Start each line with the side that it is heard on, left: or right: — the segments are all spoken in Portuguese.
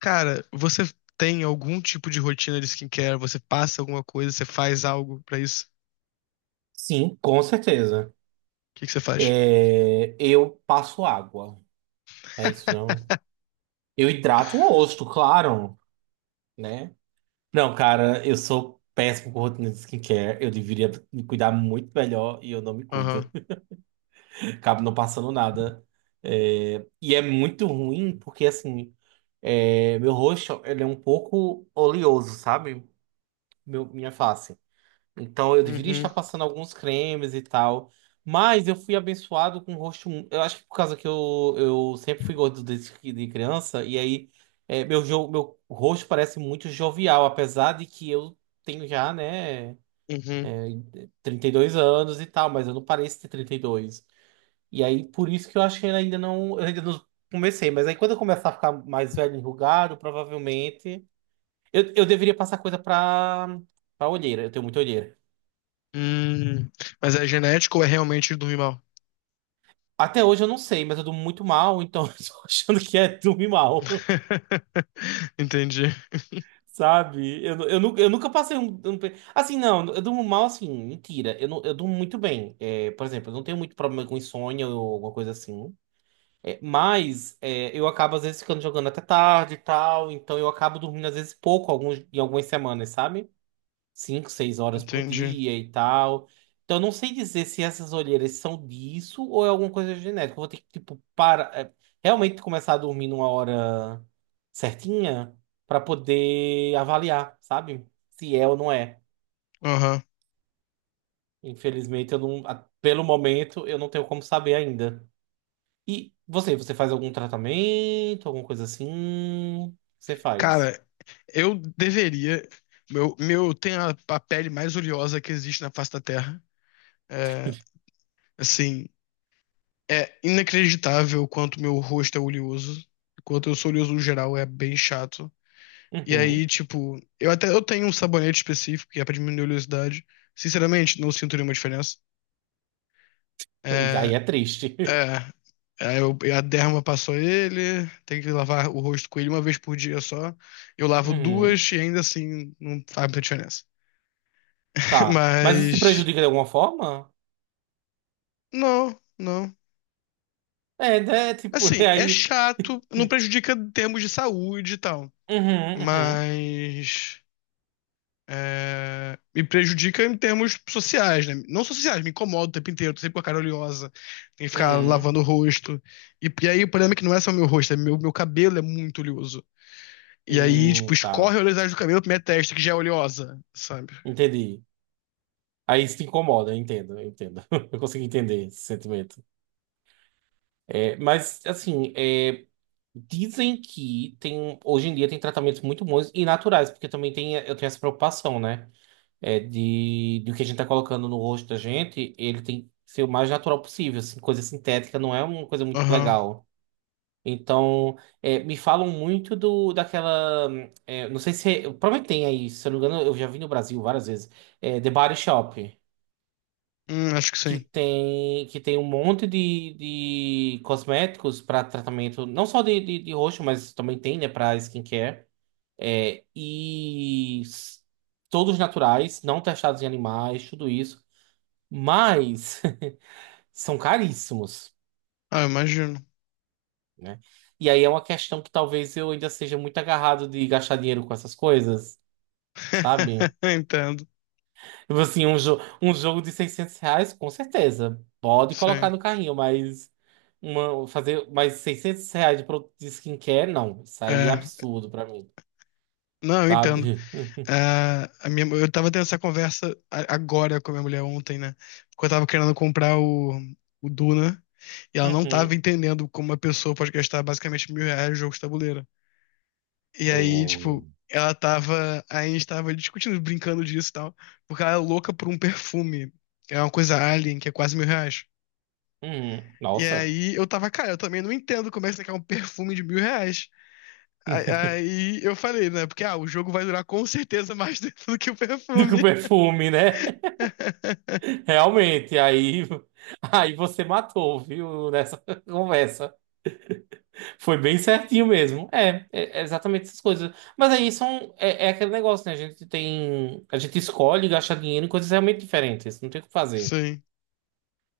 left: Cara, você tem algum tipo de rotina de skincare? Você passa alguma coisa? Você faz algo pra isso?
right: Sim, com certeza.
left: O que que você faz?
right: É, eu passo água. É isso, não? Eu hidrato o rosto, claro, né? Não, cara, eu sou péssimo com rotina de skincare. Eu deveria me cuidar muito melhor e eu não me cuido.
left: Aham.
right: Acabo não passando nada. É, e é muito ruim porque, assim, meu rosto ele é um pouco oleoso, sabe? Minha face. Então eu deveria
left: Uhum.
right: estar passando alguns cremes e tal. Mas eu fui abençoado com o rosto. Eu acho que por causa que eu sempre fui gordo de criança. E aí meu rosto parece muito jovial, apesar de que eu tenho já, né,
left: Uhum.
right: é, 32 anos e tal, mas eu não pareço ter 32. E dois. E aí por isso que eu acho que eu ainda não comecei. Mas aí quando eu começar a ficar mais velho, enrugado, provavelmente. Eu deveria passar coisa pra olheira. Eu tenho muita olheira.
left: Hum. Mas é genético ou é realmente dormir mal?
right: Até hoje eu não sei, mas eu durmo muito mal, então eu tô achando que é dormir mal,
left: Entendi.
right: sabe? Eu nunca passei. Assim, não, eu durmo mal assim, mentira. Eu durmo muito bem. É, por exemplo, eu não tenho muito problema com insônia ou alguma coisa assim. Eu acabo às vezes ficando jogando até tarde e tal, então eu acabo dormindo às vezes em algumas semanas, sabe? Cinco, seis horas por
left: Entendi.
right: dia e tal. Então, eu não sei dizer se essas olheiras são disso ou é alguma coisa genética. Eu vou ter que, tipo, realmente começar a dormir numa hora certinha para poder avaliar, sabe? Se é ou não é.
left: Aham.
right: Infelizmente, eu não, pelo momento, eu não tenho como saber ainda. E você faz algum tratamento, alguma coisa assim? Você faz.
left: Cara, eu deveria. Meu, tem a pele mais oleosa que existe na face da Terra. É, assim, é inacreditável o quanto meu rosto é oleoso. O quanto eu sou oleoso no geral, é bem chato. E aí,
right: Uhum.
left: tipo, eu até eu tenho um sabonete específico que é pra diminuir a oleosidade. Sinceramente, não sinto nenhuma diferença.
right: E
left: É,
right: aí é triste.
left: é, eu, a derma passou ele, tem que lavar o rosto com ele uma vez por dia só. Eu lavo
right: Uhum.
left: duas e ainda assim não faz muita diferença.
right: Tá. Mas isso te
left: Mas,
right: prejudica de alguma forma?
left: não, não.
right: É, né? Tipo, e
left: Assim, é
right: aí.
left: chato, não prejudica em termos de saúde e tal.
right: Uhum, uhum,
left: Mas, é, me prejudica em termos sociais, né? Não só sociais, me incomoda o tempo inteiro, tô sempre com a cara oleosa, tem que ficar
right: uhum.
left: lavando o rosto. E aí o problema é que não é só meu rosto, é meu cabelo é muito oleoso. E aí, tipo,
right: Tá.
left: escorre a oleosidade do cabelo pra minha testa, que já é oleosa, sabe?
right: Entendi. Aí isso te incomoda, eu entendo, eu entendo. Eu consigo entender esse sentimento. É, mas, assim, é, dizem que tem, um, hoje em dia tem tratamentos muito bons e naturais, porque também tem, eu tenho essa preocupação, né? De o que a gente tá colocando no rosto da gente, ele tem que ser o mais natural possível, assim, coisa sintética não é uma coisa muito
left: Aham.
right: legal. Então, me falam muito do daquela. É, não sei se. Eu Provavelmente tem aí, se eu não me engano, eu já vi no Brasil várias vezes. É, The Body Shop,
left: Acho que
right: que
left: sim.
right: tem, que tem um monte de cosméticos para tratamento, não só de rosto, mas também tem, né, para skincare. É, e s- todos naturais, não testados em animais, tudo isso. Mas são caríssimos,
left: Ah, eu imagino.
right: né? E aí é uma questão que talvez eu ainda seja muito agarrado de gastar dinheiro com essas coisas, sabe?
left: Entendo.
right: Tipo assim, um, jo um jogo de R$ 600, com certeza, pode colocar
left: Sim.
right: no carrinho, mas fazer mais R$ 600 de produto de skincare, não. Isso aí é
left: É.
right: absurdo pra mim,
left: Não, eu entendo.
right: sabe?
left: Ah, a minha, eu tava tendo essa conversa agora com a minha mulher ontem, né? Porque eu tava querendo comprar o Duna e ela não tava
right: Uhum.
left: entendendo como uma pessoa pode gastar basicamente R$ 1.000 no jogo de tabuleiro. E
right: É.
left: aí, tipo, ela tava. A gente tava discutindo, brincando disso e tal, porque ela é louca por um perfume. É uma coisa alien, que é quase R$ 1.000.
right: Uhum.
left: E
right: Nossa.
left: aí eu tava, cara, eu também não entendo como é que você quer um perfume de R$ 1.000. Aí aí eu falei, né? Porque ah, o jogo vai durar com certeza mais do que o
right: Do que o
left: perfume.
right: perfume, né? Realmente, aí você matou, viu, nessa conversa. Foi bem certinho mesmo. É exatamente essas coisas. Mas aí é aquele negócio, né? A gente tem. A gente escolhe gastar dinheiro em coisas realmente diferentes. Não tem o que fazer.
left: Sim,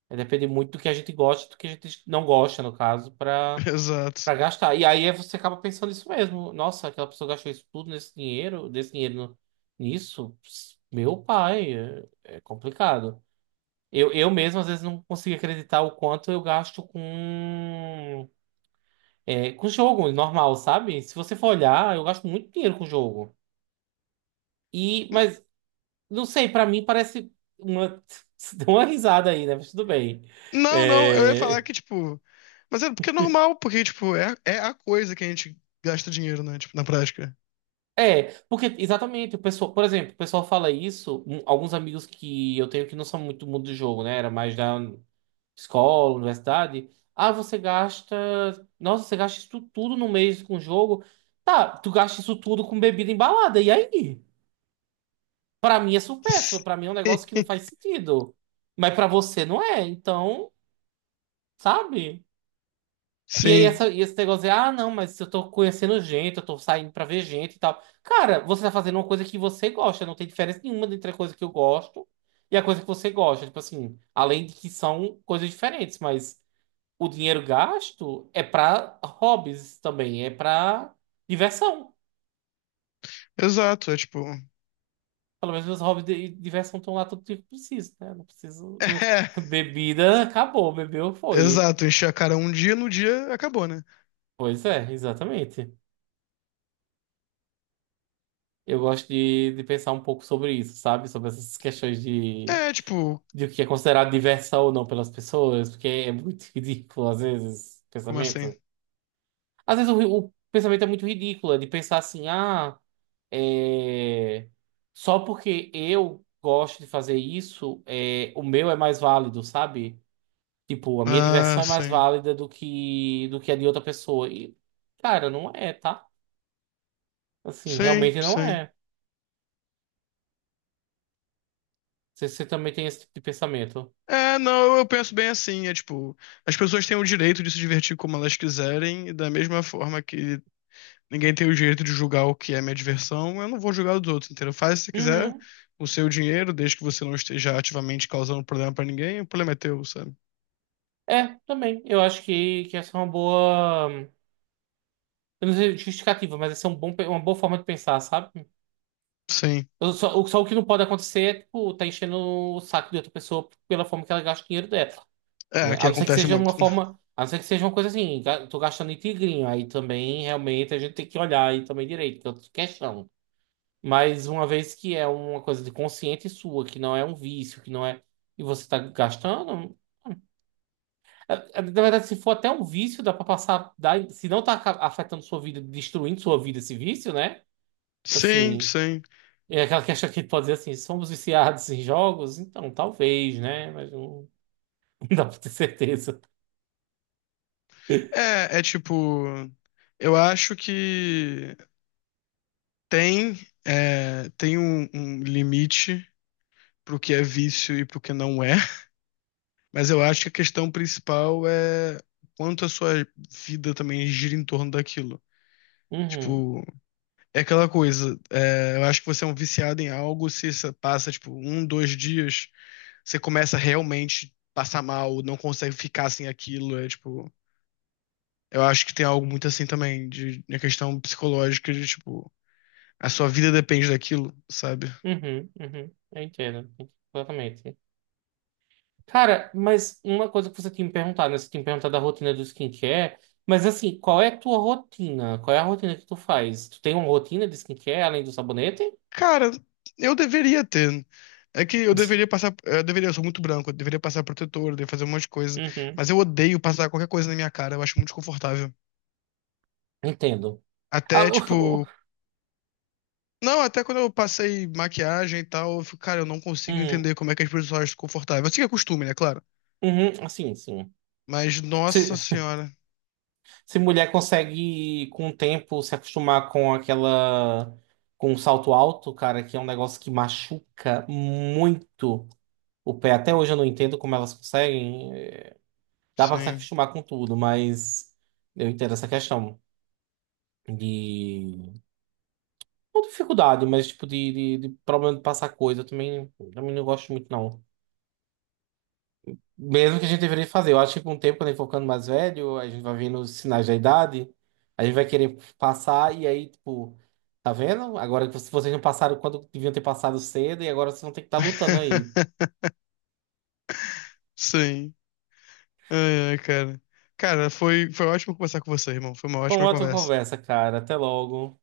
right: É depender muito do que a gente gosta e do que a gente não gosta, no caso, para
left: exato.
right: para gastar. E aí você acaba pensando isso mesmo. Nossa, aquela pessoa gastou isso tudo desse dinheiro nisso. Ps, Meu pai, é complicado. Eu mesmo, às vezes, não consigo acreditar o quanto eu gasto com jogo normal, sabe? Se você for olhar, eu gasto muito dinheiro com jogo. Mas, não sei, pra mim parece uma. Você deu uma risada aí, né? Mas tudo bem.
left: Não, não, eu ia falar
right: É,
left: que, tipo. Mas é porque é normal, porque, tipo, é, é a coisa que a gente gasta dinheiro, né? Tipo, na prática.
right: porque exatamente, o pessoal, por exemplo, o pessoal fala isso, alguns amigos que eu tenho que não são muito do mundo do jogo, né? Era mais da escola, universidade. Ah, você gasta. Nossa, você gasta isso tudo no mês com jogo. Tá, tu gasta isso tudo com bebida embalada, e aí? Pra mim é supérfluo, pra mim é um negócio que não faz sentido. Mas pra você não é, então, sabe? E aí
left: Sim,
right: e esse negócio de, ah, não, mas eu tô conhecendo gente, eu tô saindo pra ver gente e tal. Cara, você tá fazendo uma coisa que você gosta, não tem diferença nenhuma entre a coisa que eu gosto e a coisa que você gosta. Tipo assim, além de que são coisas diferentes, mas o dinheiro gasto é pra hobbies também, é pra diversão.
left: exato. É, tipo.
right: Pelo menos meus hobbies de e diversão estão lá todo dia que eu preciso, né? Não preciso. Bebida acabou, bebeu
left: É,
right: foi.
left: exato. Encher a cara um dia, no dia acabou, né?
right: Pois é, exatamente. Eu gosto de pensar um pouco sobre isso, sabe? Sobre essas questões de,
left: É, tipo.
right: de o que é considerado diversão ou não pelas pessoas, porque é muito ridículo, às vezes, o
left: Como assim?
right: pensamento. Às vezes o pensamento é muito ridículo, é de pensar assim, ah, é... só porque eu gosto de fazer isso, o meu é mais válido, sabe? Tipo, a minha
left: Ah,
right: diversão é mais
left: sim.
right: válida do que a de outra pessoa. E, cara, não é, tá? Assim,
left: Sim,
right: realmente não
left: sim.
right: é. Você também tem esse tipo de pensamento.
left: É, não, eu penso bem assim. É, tipo, as pessoas têm o direito de se divertir como elas quiserem, e da mesma forma que ninguém tem o direito de julgar o que é minha diversão, eu não vou julgar os outros, entendeu? Faz se você quiser
right: Uhum.
left: o seu dinheiro, desde que você não esteja ativamente causando problema pra ninguém, o problema é teu, sabe?
right: É, também. Eu acho que essa é uma boa. Eu não sei justificativa, mas essa é uma boa forma de pensar, sabe?
left: Sim.
right: Só o que não pode acontecer é, tipo, tá enchendo o saco de outra pessoa pela forma que ela gasta o dinheiro dela,
left: É,
right: né? A
left: que
right: não ser que
left: acontece
right: seja uma
left: muito.
right: forma. A não ser que seja uma coisa assim, tô gastando em tigrinho. Aí também, realmente, a gente tem que olhar aí também direito, que é outra questão. Mas uma vez que é uma coisa de consciente sua, que não é um vício, que não é. E você tá gastando. é- Na verdade, se for até um vício, dá pra passar. Se não tá afetando sua vida, destruindo sua vida esse vício, né?
left: Sim,
right: Assim.
left: sim.
right: É aquela questão que pode dizer assim: somos viciados em jogos? Então, talvez, né? Mas não, não dá pra ter certeza.
left: É, é tipo, eu acho que tem, é, tem um limite pro que é vício e pro que não é, mas eu acho que a questão principal é quanto a sua vida também gira em torno daquilo.
right: Uhum,
left: Tipo, é aquela coisa, é, eu acho que você é um viciado em algo, se isso passa, tipo, um, dois dias, você começa a realmente passar mal, não consegue ficar sem aquilo, é tipo... Eu acho que tem algo muito assim também, de, na questão psicológica, de, tipo, a sua vida depende daquilo, sabe?
right: uhum, uhum. Eu entendo, exatamente. Cara, mas uma coisa que você tinha me perguntado, né? Você tinha me perguntado da rotina do skincare. Mas assim, qual é a tua rotina? Qual é a rotina que tu faz? Tu tem uma rotina de skincare além do sabonete?
left: Cara, eu deveria ter. É que eu deveria passar... Eu deveria, eu sou muito branco, eu deveria passar protetor, eu deveria fazer um monte de coisa,
right: Uhum,
left: mas eu odeio passar qualquer coisa na minha cara, eu acho muito desconfortável.
right: entendo. Ah,
left: Até, tipo, não, até quando eu passei maquiagem e tal, eu fico, cara, eu não consigo
right: uhum,
left: entender como é que as pessoas acham confortável. Assim que é costume, né, claro.
right: uhum, assim, sim.
left: Mas,
right: Se,
left: nossa senhora,
right: se mulher consegue, com o tempo, se acostumar com aquela... Com o salto alto, cara, que é um negócio que machuca muito o pé. Até hoje eu não entendo como elas conseguem. Dá pra se
left: sim.
right: acostumar com tudo, mas eu entendo essa questão de. Não dificuldade, mas tipo de problema de passar coisa. Eu também não gosto muito, não. Mesmo que a gente deveria fazer. Eu acho que com o tempo, quando a gente for ficando mais velho, a gente vai vendo os sinais da idade, a gente vai querer passar e aí, tipo, tá vendo? Agora que vocês não passaram quando deviam ter passado cedo e agora vocês vão ter que estar lutando aí.
left: Sim. Ai, ai, cara. Cara, foi ótimo conversar com você, irmão. Foi uma
right: Bom,
left: ótima
right: outra
left: conversa.
right: conversa, cara. Até logo.